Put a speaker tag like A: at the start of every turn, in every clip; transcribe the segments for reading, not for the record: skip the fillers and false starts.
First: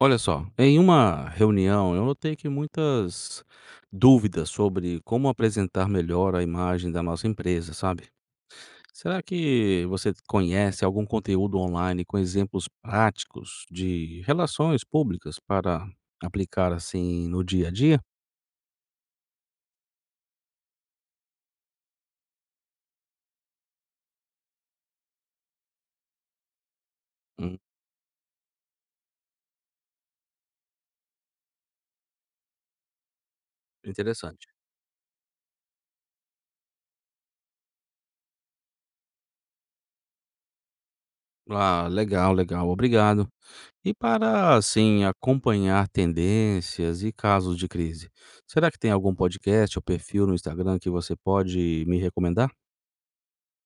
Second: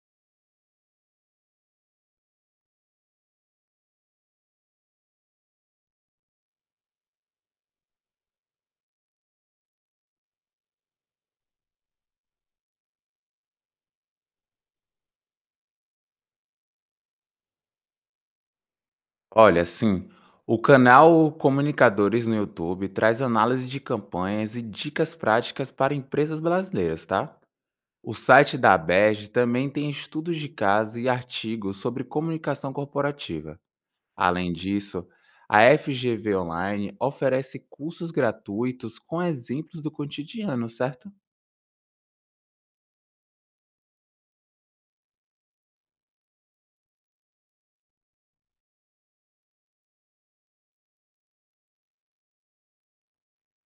A: Olha só, em uma reunião eu notei que muitas dúvidas sobre como apresentar melhor a imagem da nossa empresa, sabe? Será que você conhece algum conteúdo online com exemplos práticos de relações públicas para aplicar assim no dia a dia?
B: Olha, sim, o canal Comunicadores no YouTube traz análise de campanhas e dicas práticas para empresas brasileiras, tá?
A: Hum,
B: O site da ABEG também tem estudos de caso e artigos sobre comunicação corporativa.
A: interessante.
B: Além disso, a FGV Online oferece cursos gratuitos com exemplos do cotidiano, certo?
A: Ah, legal, legal, obrigado. E para assim acompanhar tendências e casos de crise, será que tem algum podcast ou perfil no Instagram que você pode me recomendar?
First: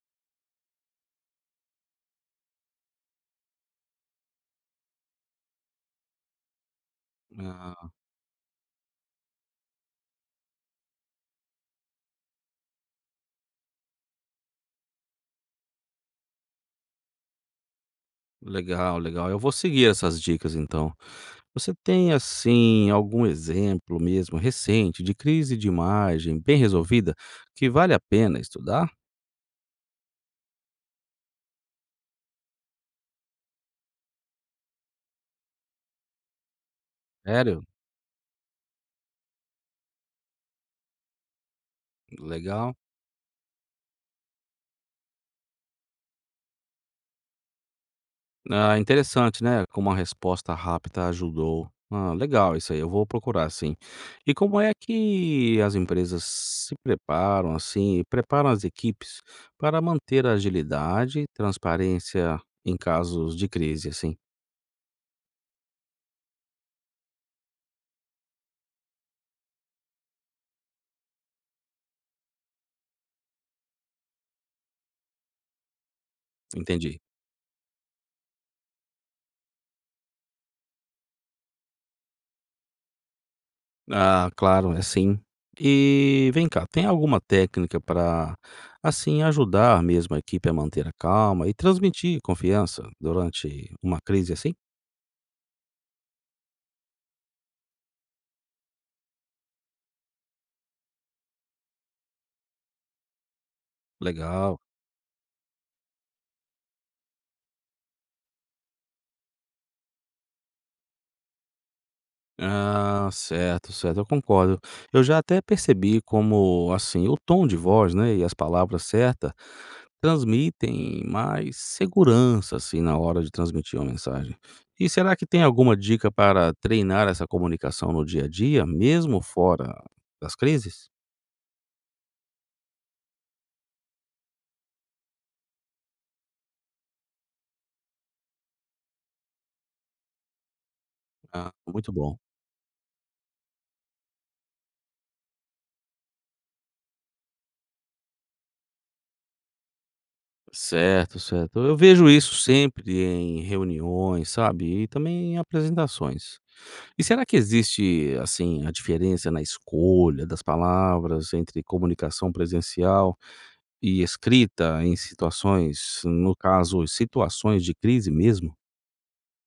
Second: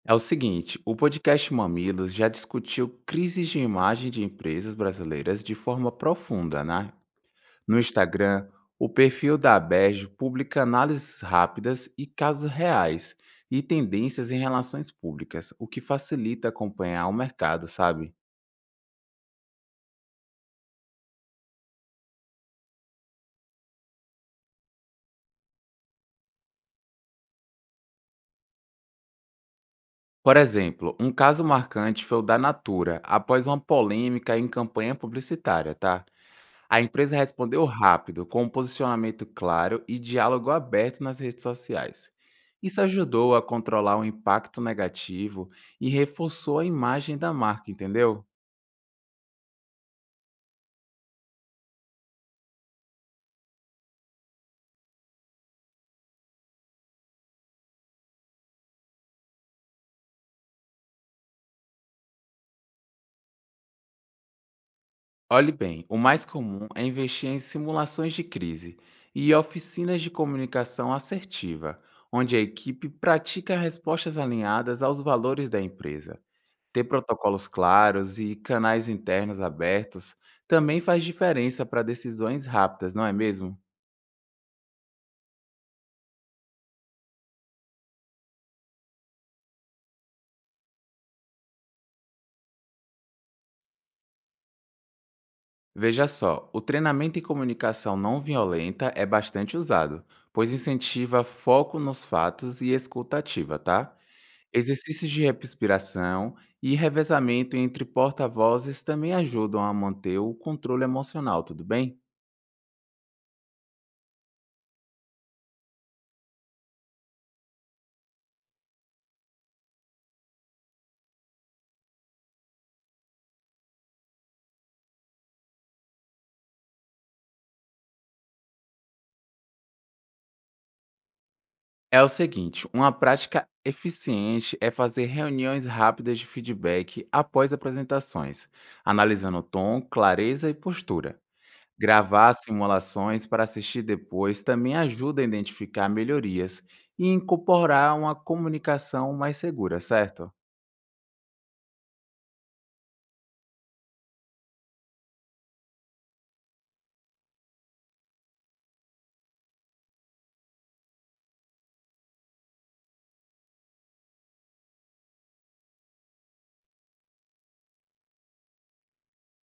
B: É o seguinte, o podcast Mamilos já discutiu crises de imagem de empresas brasileiras de forma profunda, né? No
A: Ah,
B: Instagram, o perfil da Aberj publica análises rápidas e casos reais e tendências em relações públicas, o que facilita acompanhar o mercado, sabe?
A: legal, legal. Eu vou seguir essas dicas então. Você tem, assim, algum exemplo mesmo recente de crise de imagem bem resolvida que vale a pena estudar?
B: Por exemplo, um caso marcante foi o da Natura, após uma polêmica em campanha publicitária, tá? A empresa respondeu
A: Sério?
B: rápido, com um posicionamento claro e diálogo aberto nas redes sociais.
A: Legal.
B: Isso ajudou a controlar o impacto negativo e reforçou a imagem da marca, entendeu?
A: Ah, interessante, né, como a resposta rápida ajudou. Ah, legal isso aí, eu vou procurar sim. E como é que as empresas se preparam, assim, e preparam as equipes para manter a agilidade e transparência em casos de crise, assim?
B: Olhe bem, o mais comum é investir em simulações de crise e oficinas de comunicação assertiva, onde a equipe pratica respostas alinhadas aos valores da empresa. Ter
A: Entendi.
B: protocolos claros e canais internos abertos também faz diferença para decisões rápidas, não é mesmo?
A: Ah, claro, é sim. E vem cá, tem alguma técnica para, assim, ajudar mesmo a equipe a manter a calma e transmitir confiança durante uma crise assim?
B: Veja só, o treinamento em comunicação não violenta é bastante usado, pois incentiva foco nos fatos e escuta ativa, tá?
A: Legal.
B: Exercícios de respiração e revezamento entre porta-vozes também ajudam a manter o controle emocional, tudo bem?
A: Ah, certo, certo, eu concordo. Eu já até percebi como, assim, o tom de voz, né, e as palavras certas transmitem mais segurança, assim, na hora de transmitir uma mensagem. E será que tem alguma dica para treinar essa comunicação no dia a dia, mesmo fora das crises?
B: É o seguinte, uma prática eficiente é fazer reuniões rápidas de feedback após apresentações, analisando tom, clareza e postura.
A: Ah, muito bom.
B: Gravar simulações para assistir depois também ajuda a identificar melhorias e incorporar uma comunicação mais segura, certo?
A: Certo, certo. Eu vejo isso sempre em reuniões, sabe? E também em apresentações. E será que existe, assim, a diferença na escolha das palavras entre comunicação presencial e escrita em situações, no caso, situações de crise mesmo?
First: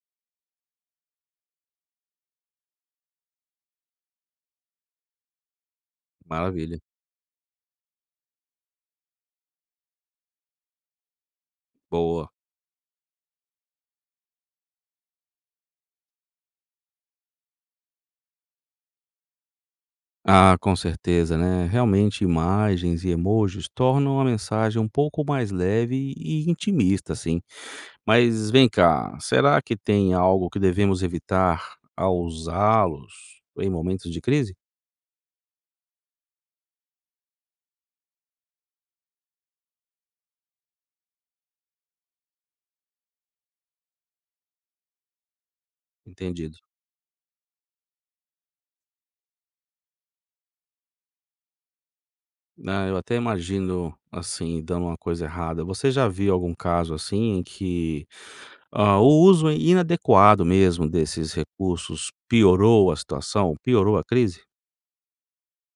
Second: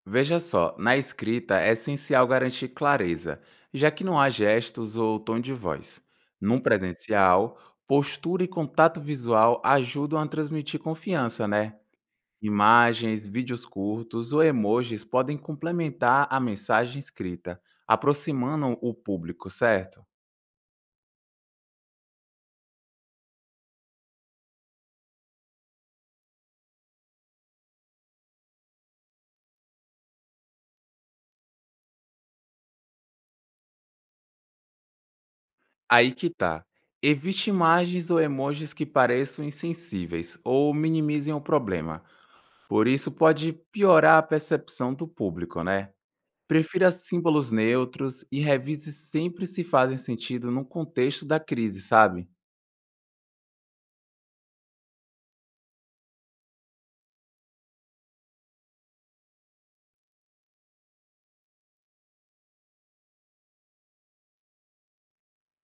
B: Veja só, na escrita é essencial garantir clareza, já que não há gestos ou tom de voz. Num
A: Maravilha,
B: presencial, postura e contato visual ajudam a transmitir confiança, né?
A: boa.
B: Imagens, vídeos curtos ou emojis podem complementar a mensagem escrita, aproximando o público, certo?
A: Ah, com certeza, né? Realmente, imagens e emojis tornam a mensagem um pouco mais leve e intimista, assim. Mas vem cá, será que tem algo que devemos evitar ao usá-los em momentos de crise?
B: Aí que tá. Evite imagens ou emojis que pareçam insensíveis ou minimizem o problema. Por isso pode piorar a percepção do público, né?
A: Entendido.
B: Prefira símbolos neutros e revise sempre se fazem sentido no contexto da crise, sabe?
A: Ah, eu até imagino, assim, dando uma coisa errada. Você já viu algum caso assim em que, ah, o uso inadequado mesmo desses recursos piorou a situação, piorou a crise?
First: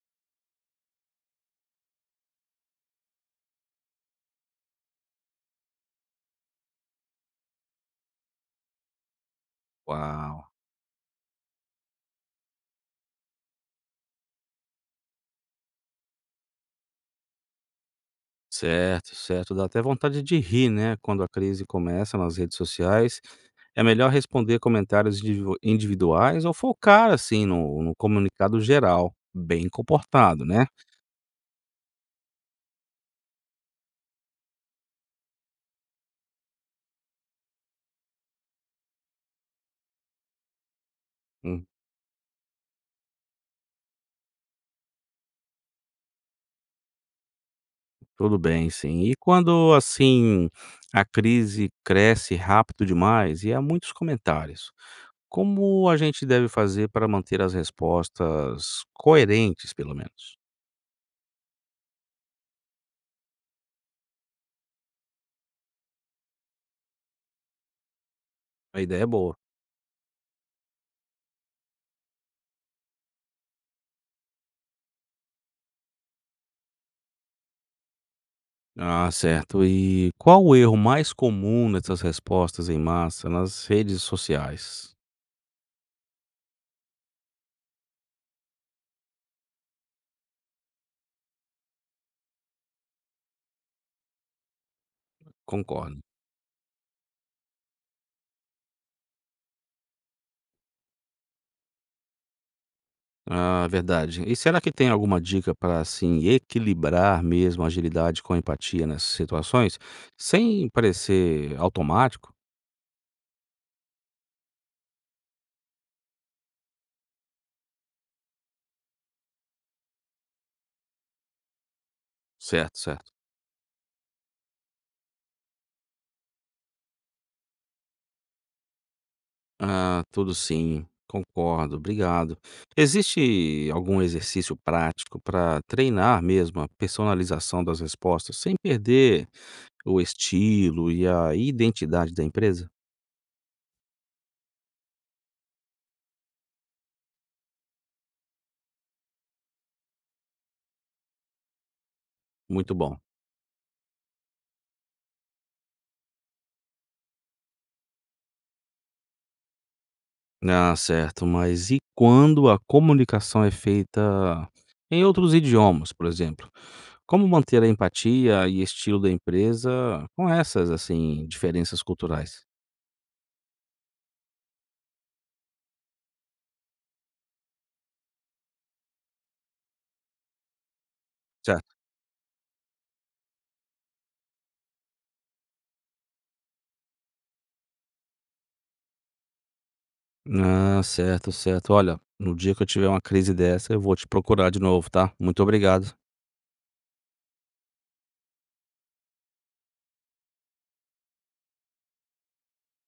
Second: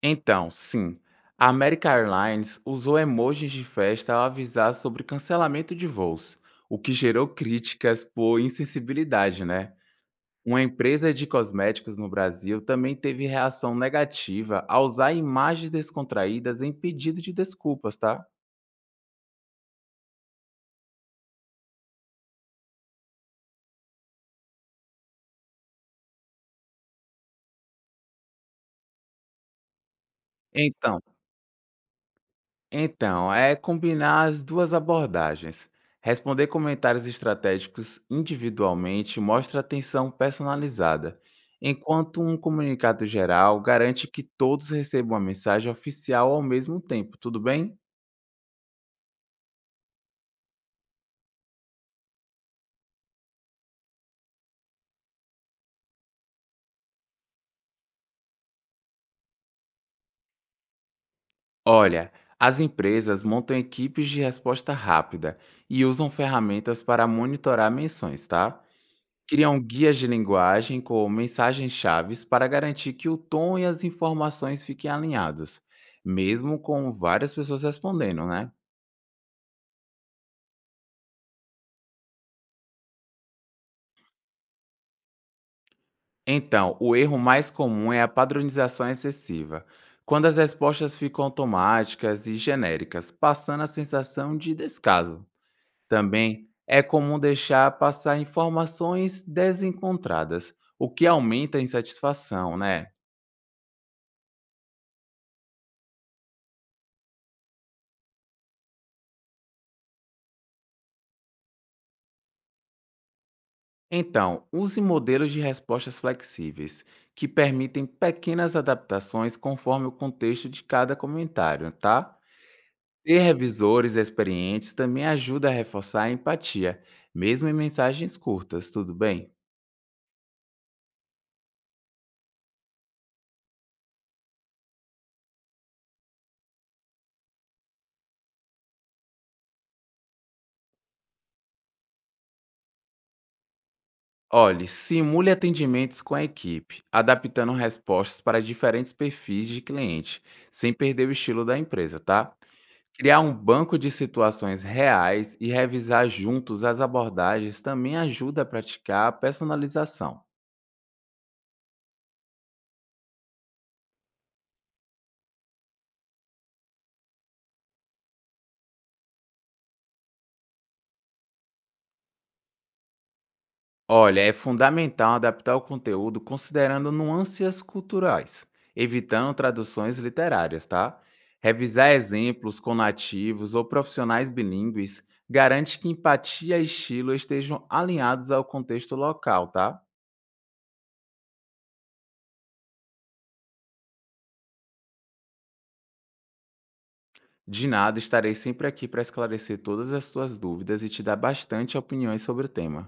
B: Então, sim, a American Airlines usou emojis de festa ao avisar sobre cancelamento de voos, o que gerou críticas por insensibilidade, né?
A: Uau!
B: Uma empresa de cosméticos no Brasil também teve reação negativa ao usar imagens descontraídas em pedido de desculpas, tá?
A: Certo, certo. Dá até vontade de rir, né, quando a crise começa nas redes sociais. É melhor responder comentários individu individuais ou focar, assim, no comunicado geral, bem comportado, né?
B: Então, Então, é combinar as duas abordagens. Responder comentários estratégicos individualmente mostra atenção personalizada, enquanto um comunicado geral garante que todos recebam a mensagem oficial ao mesmo tempo, tudo bem?
A: Tudo bem, sim. E quando, assim, a crise cresce rápido demais e há muitos comentários, como a gente deve fazer para manter as respostas coerentes, pelo menos?
B: Olha, as empresas montam equipes de resposta rápida e usam ferramentas para monitorar menções, tá?
A: A ideia é boa.
B: Criam guias de linguagem com mensagens-chaves para garantir que o tom e as informações fiquem alinhados, mesmo com várias pessoas respondendo, né?
A: Ah, certo. E qual o erro mais comum nessas respostas em massa nas redes sociais?
B: Então, o erro mais comum é a padronização excessiva, quando as respostas ficam automáticas e genéricas, passando a sensação de descaso.
A: Concordo.
B: Também é comum deixar passar informações desencontradas, o que aumenta a insatisfação, né?
A: Ah, verdade. E será que tem alguma dica para, assim, equilibrar mesmo a agilidade com a empatia nessas situações, sem parecer automático?
B: Então, use modelos de respostas flexíveis, que permitem pequenas adaptações conforme o contexto de cada comentário, tá?
A: Certo, certo.
B: Ter revisores experientes também ajuda a reforçar a empatia, mesmo em mensagens curtas, tudo bem?
A: Ah, tudo sim, concordo, obrigado. Existe algum exercício prático para treinar mesmo a personalização das respostas sem perder o estilo e a identidade da empresa?
B: Olhe, simule atendimentos com a equipe, adaptando respostas para diferentes perfis de cliente, sem perder o estilo da empresa, tá?
A: Muito bom.
B: Criar um banco de situações reais e revisar juntos as abordagens também ajuda a praticar a personalização.
A: Ah, certo, mas e quando a comunicação é feita em outros idiomas, por exemplo? Como manter a empatia e estilo da empresa com essas assim diferenças culturais?
B: Olha, é fundamental adaptar o conteúdo considerando nuances culturais, evitando traduções literárias, tá?
A: Certo.
B: Revisar exemplos com nativos ou profissionais bilíngues garante que empatia e estilo estejam alinhados ao contexto local, tá?
A: Ah, certo, certo. Olha, no dia que eu tiver uma crise dessa, eu vou te procurar de novo, tá? Muito obrigado.
B: De nada, estarei sempre aqui para esclarecer todas as suas dúvidas e te dar bastante opiniões sobre o tema.